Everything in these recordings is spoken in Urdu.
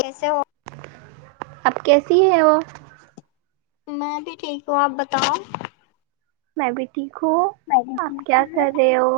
جسے ہو اب کیسی ہے وہ میں بھی ٹھیک ہوں آپ بتاؤ میں بھی ٹھیک ہوں میں بھی آپ ٹھیک کیا ہوں کر رہے ہو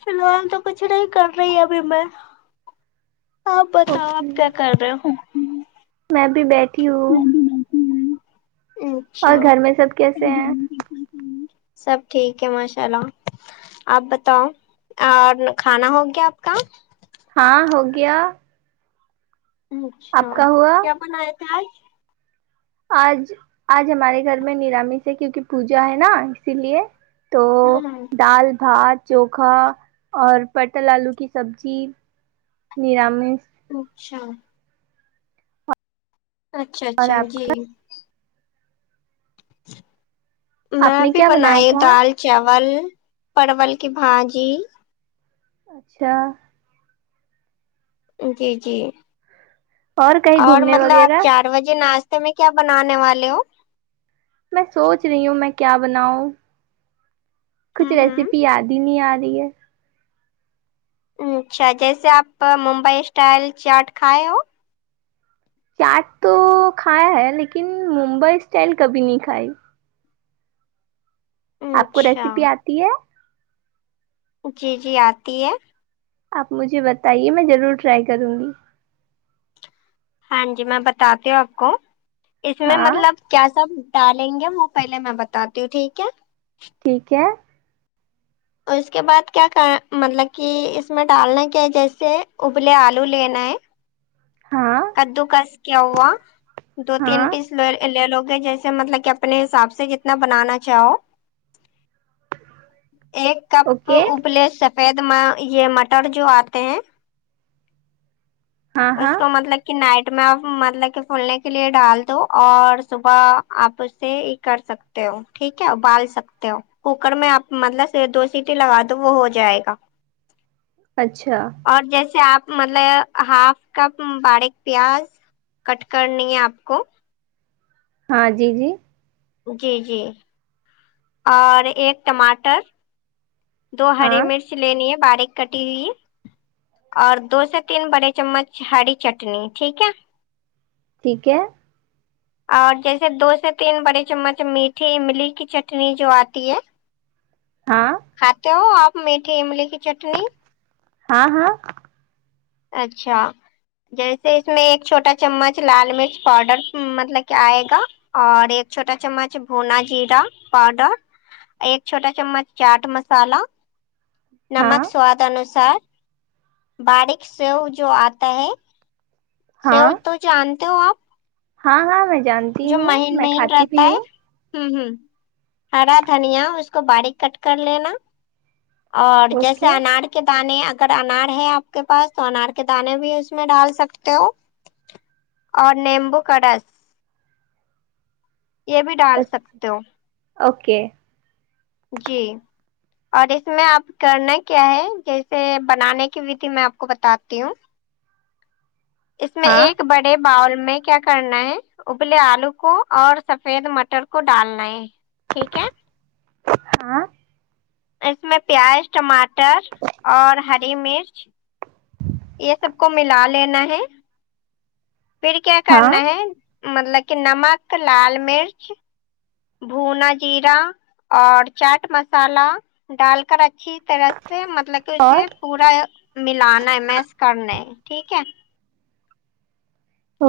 فی الحال تو کچھ نہیں کر رہی ابھی میں آپ بتاؤ اوکے آپ کیا کر رہے ہو میں بھی بیٹھی ہوں اور اچھا گھر میں سب کیسے ہیں سب ٹھیک ہے ماشاء اللہ آپ بتاؤ اور کھانا ہو گیا آپ کا ہاں ہو گیا اچھا آپ کا ہوا کیا بنائے تھے اج آج آج ہمارے گھر میں نرامی سے ہے کیونکہ پوجا ہے نا اسی لیے تو ہوں دال بھات چوکھا اور پٹل آلو کی سبزی نرامس اچھا اچھا اور اچھا جی آپ آپ میں نے بھی کیا بنایا بنائی تھا دال چاول پرول کی بھاجی اچھا جی جی کہیں اور گھومنے مطلب آپ وغیرہ چار بجے ناشتے میں کیا بنانے والے ہو میں سوچ رہی ہوں میں کیا بناؤں کچھ ہوں ریسیپی یاد ہی نہیں آ رہی ہے اچھا جیسے آپ ممبئی اسٹائل چاٹ کھائے ہو چاٹ تو کھایا ہے لیکن ممبئی اسٹائل کبھی نہیں کھائی آپ کو اچھا ریسیپی آتی ہے جی جی آتی ہے آپ مجھے بتائیے میں ضرور ٹرائی کروں گی ہاں جی میں بتاتی ہوں آپ کو اس میں ہاں مطلب کیا سب ڈالیں گے وہ پہلے میں بتاتی ہوں ٹھیک ہے ٹھیک ہے اور اس کے بعد کیا کا مطلب کی اس میں ڈالنا کیا جیسے ابلے آلو لینا ہے ہاں کددو کس کیا ہوا دو تین ہاں پیس لے لوگے جیسے مطلب کہ اپنے حساب سے جتنا بنانا چاہو ایک کپ اوکے ابلے سفید مہ یے مٹر جو آتے ہیں ہاں ہاں اس کو مطلب کی نائٹ میں آپ مطلب کی فولنے کے لیے ڈال دو اور صبح آپ اس سے کر سکتے ہو ٹھیک ہے ابال سکتے ہو کوکر میں آپ مطلب دو سیٹی لگا دو وہ ہو جائے گا اچھا اور جیسے آپ مطلب ہاف کپ باریک پیاز کٹ کرنی ہے آپ کو ہاں جی جی جی جی اور ایک ٹماٹر دو ہری ہاں مرچ لینی ہے باریک کٹی ہوئی اور دو سے تین بڑے چمچ ہری چٹنی ٹھیک ہے ٹھیک ہے اور جیسے دو سے تین بڑے چممچ میٹھی املی کی چٹنی جو آتی ہے ہاں کھاتے ہو آپ میٹھے املی کی چٹنی ہاں ہاں اچھا جیسے اس میں ایک چھوٹا چمچ لال مرچ پاؤڈر مطلب کہ آئے گا اور ایک چھوٹا چمچ بھنا جیرا پاؤڈر ایک چھوٹا چمچ چاٹ مسالا ہاں نمک سواد انوسار باریک سو جو آتا ہے سو ہاں تو جانتے ہو آپ ہاں ہاں میں جانتی جو ہوں مہین میں مین کھاتی رہتا بھی ہے ہوں ہمم ہمم ہرا دھنیا اس کو باریک کٹ کر لینا اور جیسے اوکے انار کے دانے اگر انار ہے آپ کے پاس تو انار کے دانے بھی اس میں ڈال سکتے ہو اور نیمبو کا رس یے بھی ڈال سکتے ہو اوکے جی اور اس میں آپ کرنا کیا ہے جیسے بنانے کی وتتہی میں آپ کو بتاتی ہوں اس میں ہاں ایک بڑے ایک باؤل میں کیا کرنا ہے ابلے آلو کو اور سفید مٹر کو ڈالنا ہے ٹھیک ہے ہاں اس میں پیاز ٹماٹر اور ہری مرچ یہ سب کو ملا لینا ہے پھر کیا ہاں کرنا ہے مطلب کہ نمک لال مرچ بھنا ذیرا اور چاٹ مسالہ ڈال کر اچھی طرح سے مطلب کہ اور اسے پورا ملانا ہے میش کرنا ہے ٹھیک ہے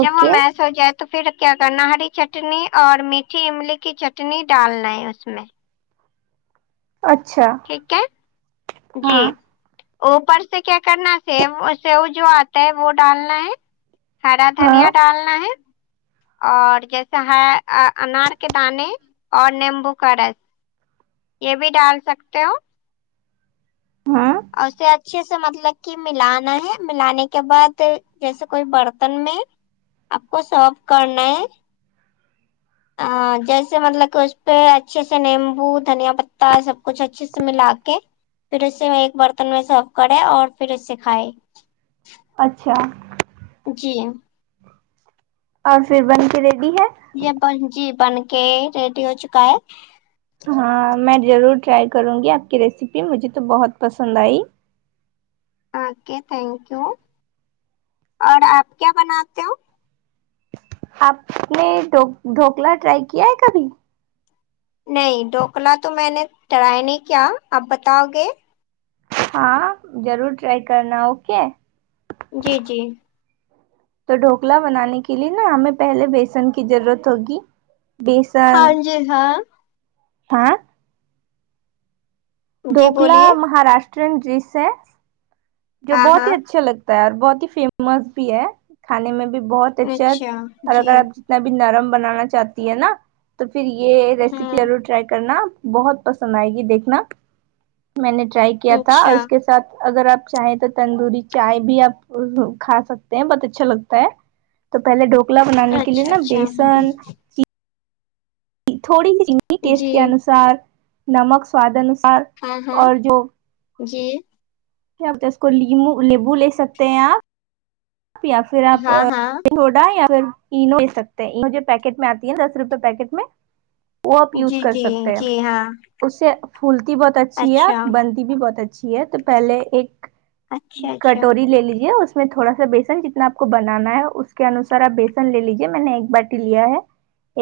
جب وہ میش ہوجائے تو پھر کیا کرنا ہری چٹنی اور میٹھی املی کی چٹنی ڈالنا ہے اس میں اچھا ٹھیک ہے جی ہاں اوپر سے کیا کرنا سیو سیو جو آتا ہے وہ ڈالنا ہے ہرا ہاں دھنیا ڈالنا ہے اور جیسا ہے انار کے دانے اور نیمبو کا رس یہ بھی ڈال سکتے ہو ہاں اور اسے اچھے سے مطلب کی ملانا ہے ملانے کے بعد جیسے کوئی برتن میں آپ کو سرو کرنا ہے آا جیسے مطلب اس پہ اچھے سے نیمبو دھنیا پتا سب کچھ اچھے سے ملا کے پھر اس سے ایک برتن میں سرو کرے اور پھر اس سے کھائے اچھا جی اور پھر بن کے ریڈی ہے یہ بن جی بن کے ریڈی ہو چکا ہے ہاں میں ضرور ٹرائی کروںگی آپ کی ریسیپی مجھے تو بہت پسند آئی اوکے تھینک یو اور آپ کیا بناتے ہو آپ نے ڈھوکلا ٹرائی کیا ہے کبھی نہیں ڈھوکلا تو میں نے ٹرائی نہیں کیا آپ بتاؤ گے ہاں ضرور ٹرائی کرنا اوکے جی جی تو ڈھوکلا بنانے کے لیے نا ہمیں پہلے بیسن کی ضرورت ہوگی بیسن ہاں جی ہاں ہاں جی ڈھوکلا بولیے مہاراشٹرین ڈیش ہے جو ہاں بہت ہی ہاں اچھے لگتا ہے اور بہت ہی فیمس بھی ہے کھانے میں بھی بہت اچھا اور جی اگر آپ جتنا بھی نرم بنانا چاہتی ہے نا تو پھر یہ ریسیپی ہاں ضرور ٹرائی کرنا آپ بہت پسند آئے گی دیکھنا میں نے ٹرائی کیا تھا اور اچھا اس کے ساتھ اگر آپ چاہے تو تندوری چائے بھی آپ کھا سکتے ہیں بہت اچھا لگتا ہے تو پہلے ڈھوکلا بنانے کے لیے اچھا نا اچھا بیسن تھوڑی سی چنی ٹیسٹ جی کے انوسار نمک سواد انوسار ہاں ہاں اور جو جی اس کو لیموں لیموں لے سکتے ہیں آپ آپ یا پھر آپ ہاں ہاں سوڈا یا پھر انو لے سکتے اںو جو پیکٹ میں آتی ہے دس روپے پیکٹ میں وہ آپ یوز جی کر جی سکتے ہیں جی ہاں اس سے پھولتی بہت اچھی ہے اور اچھا بنتی بھی بہت اچھی ہے تو پہلے ایک اچھا اچھا کھٹوری لے لیجے اس میں تھوڑا سا بیسن جتنا آپ کو بنانا ہے اس کے انوسار آپ بیسن لے لیجیے میں نے ایک باٹی لیا ہے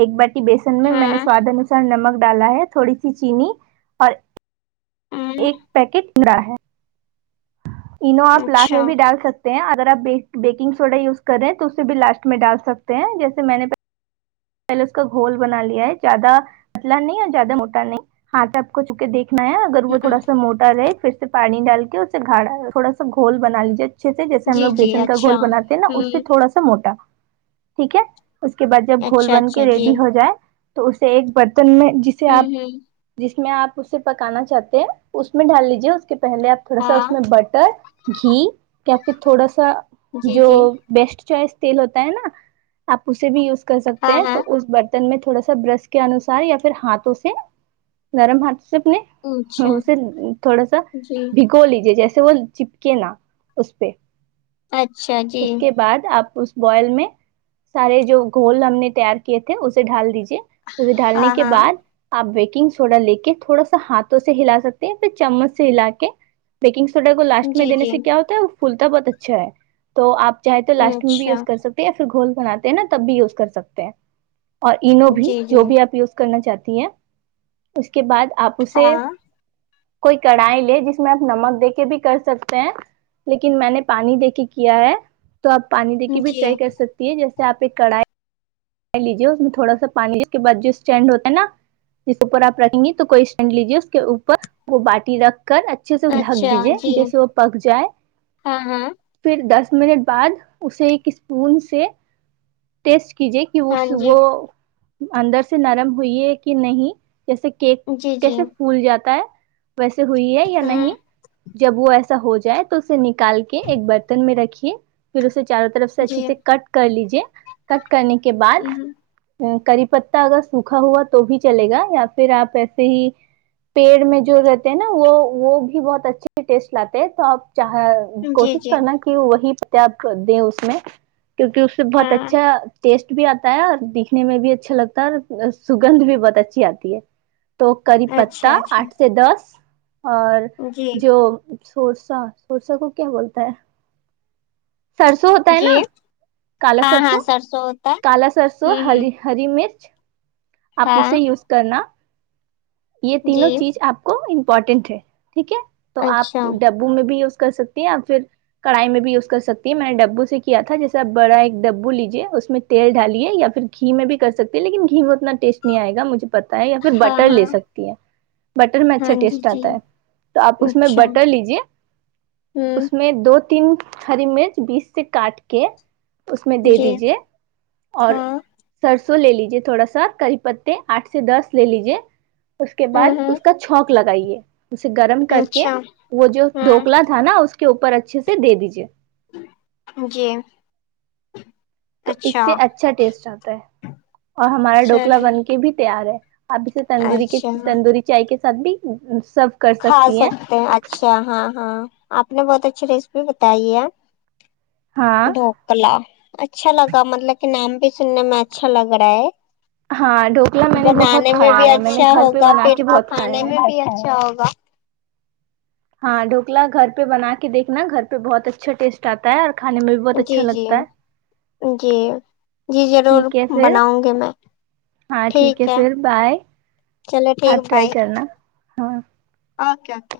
ایک باٹی بیسن مے میں نے ہاں سواد انسار نمک ڈالا ہے تھوڑی سی چینی اور ہوں ایک پیکٹ [unintelligible] را ہے ینو آپ لسٹ میں اچھا بھی ڈال سکتے ہیں اگر آپ بیک بیکنگ سوڈا یوز کریں تو اسے بھی لاسٹ میں ڈال سکتے ہیں جیسے میں نے پہلے اس کا گھول بنا لیا ہے زیادہ پتلا نہیں اور زیادہ موٹا نہیں آٹا اپ کو چھو کے دیکھنا ہے اگر وہ ہوں تھوڑا سا موٹا رہے پھر سے پانی ڈال کے اسے گھڑا تھوڑا گھول بنا لیجیے اچھے سے جیسے ہم جی لوگ جی بیسن کا اچھا گھول بناتے ہیں نا اس سے ہوں تھوڑا سا موٹا ٹھیک ہے اس کے بعد جب گھول اچھا بن کے اچھا ریڈی جی ہو جائے تو اسے ایک برتن میں جسے ہوں آپ ہوں جس میں آپ اسے پکانا چاہتے ہیں اس میں ڈال لیجیے اس کے پہلے آپ تھوڑا سا ہاں اس میں بٹر گھی یا پھر تھوڑا سا جی جو جی بیسٹ چوائس تیل ہوتا ہے نا آپ اسے بھی یوز کر سکتے ہاں ہیں ہاں تو اس بر تن میں تھوڑا سا برش کے انصار یا پھر ہاتھوں سے نرم ہاتھوں سے اپنے اچھا اسے تھوڑا سا جی بھگو لیجے جیسے وہ چپکے نا اس پے اچھا جی اس کے بعد آپ اس بوائل میں سارے جو گھول ہم نے تیار کیے تھے اسے ڈھال دیجے اسے ڈھالنے ہاں کے بعد ہاں آپ بیکنگ سوڈا لے کے تھوڑا سا ہاتھوں سے ہلا سکتے ہیں پھر چمچ سے ہلا کے بیکنگ سوڈا کو لاسٹ میں جی دینے جی سے کیا ہوتا ہے وہ پھولتا بہت اچھا ہے تو آپ چاہے تو لاسٹ میں بھی اچھا یوز کر سکتے ہیں یا پھر گھول بناتے ہیں نا تب بھی یوز کر سکتے ہیں اور اینو بھی جی جی جو بھی آپ یوز کرنا چاہتی ہیں اس کے بعد آپ اسے ہاں کوئی کڑھائی لے جس میں آپ نمک دے کے بھی کر سکتے ہیں لیکن میں نے پانی دے کے کیا ہے تو آپ پانی دے کے بھی جی ٹرائی کر سکتی ہے جیسے آپ ایک کڑھائی لیجے اس میں تھوڑا سا پانی جس کے بعد جو اسٹینڈ ہوتا ہے نا جس اوپر رکھیں گے تو کوئی اسٹنڈ لیجیے اس کے اوپر باٹی رکھ کر اچھے سے ڈھک اچھا دیجیے جی جیسے وہ پک جائے ہاں ہاں پھر دس منٹ بعد اسے ایک اسپون سے ٹیسٹ کیجیے کی ہاں اس جی وہ اندر سے نرم ہوئی ہے کی نہیں جیسے کیک جی جی کیسے پھول جاتا ہے ویسے ہوئی ہے یا ہاں نہیں جب وہ ایس سا ہو جائے تو اسے نکال کے ایک برتن میں رکھیے پھر اسے چاروں طرف سے جی اچھے سے کٹ کر لیجیے کٹ کرنے کے بعد ہ کری پتتہ اگر سوکھا ہوا تو بھی چلے گا یا پھر آپ ایسے ہی پیڑ میں جو رہتے ہیں نا وہ وہ بھی بہت اچھے ٹیسٹ لاتے ہیں تو آپ چاہے جی کوشش جی کرنا کی وہی تپ دیں اس میں کیونکی اس سے بہت ہاں اچھا ٹیسٹ بھی آتا ہے اور دکھنے میں بھی اچھا لگتا ہے اور سوگند بھی بہت اچھی آتی ہے تو کری پتتہ اچھا آٹھ اچھا سے دس اور جی جو سورسا سورسا کو کیا بولتا ہے سرسو ہوتا ہے نا کلا سرسو سوت کالا سرسوں ہری ہری مرچ آپ ہاں اسے یوز کرنا یے جی تینوں چیز آپ کو امپورٹنٹ ہے ٹھیک ہے تو آپ اچھا ڈب بو میں بھی یوز کر سکتی ہیں آپ پھر کڑائی میں بھی یوز کر سکتی ہے میں نے ڈبو سے کیا تھا جیسا بڑا ایک ڈبو لیجیے اس میں تیل ڈالے یا پھر گھی میں بھی کر سکتی ہیں لیکن گھی میں اتنا ٹیسٹ نہیں آئے گا مجھے پتہ ہے یا پھر ہاں بٹر لے ہاں سکتی ہے بٹر میں اچھا ہاں جی ٹیسٹ جی آتا ہے تو آپ اس میں اچھا بٹر لیجے ہوں اس میں دو تین ہری مرچ بیچ سے کاٹ کے اس میں دے جی دیجے اور ہاں سرسو لے لیجے تھوڑا سا کری پتے آٹھ سے دس لے لیجیے اس کے ہاں بعد ہاں اس کا چونک لگائیے اسے گرم کر کے اچھا وہ جو ہاں ڈوکلا تھا نا اس کے اوپر اچھے سے دے دیجیے جی تو اس سے اچھا ٹیسٹ آتا ہے اور ہمارا ڈھوکلا چلیے بن کے بھی تیار ہے آپ اسے تندوری کے اچھا ہاں تندوری چائے کے ساتھ بھی سب کھا سکتے ہیں اچھ اچھا ہاں ہاں آپ نے بہت اچھی ریسیپی بتائی ہے ہاں کلا اچھا لگا مطلب کہ نام بھی سننے میں اچھا لگ رہا ہے ہاں ڈھوکلا میں نے بہت بنانے میں کھایا بھی ہے نے اچھا گھر پہ ہوگا بنا پھر کے تو بہت کھایا کھانے ہے میں بھی اچھا ہوگا ہاں ڈھوکلا گھر پہ بنا کے دیکھنا گھر پہ بہت اچھا ٹیسٹ آتا ہے اورکھانے میں بھی بہت اچھا جی جی لگتا ہے جی جی ضرور ٹھیک ہے پھر بناؤگی میں ہاں ٹھیک ہے پھر بائے چلو ٹھیک آپ ٹرائی بائے کرنا ہاں اوکے اوکے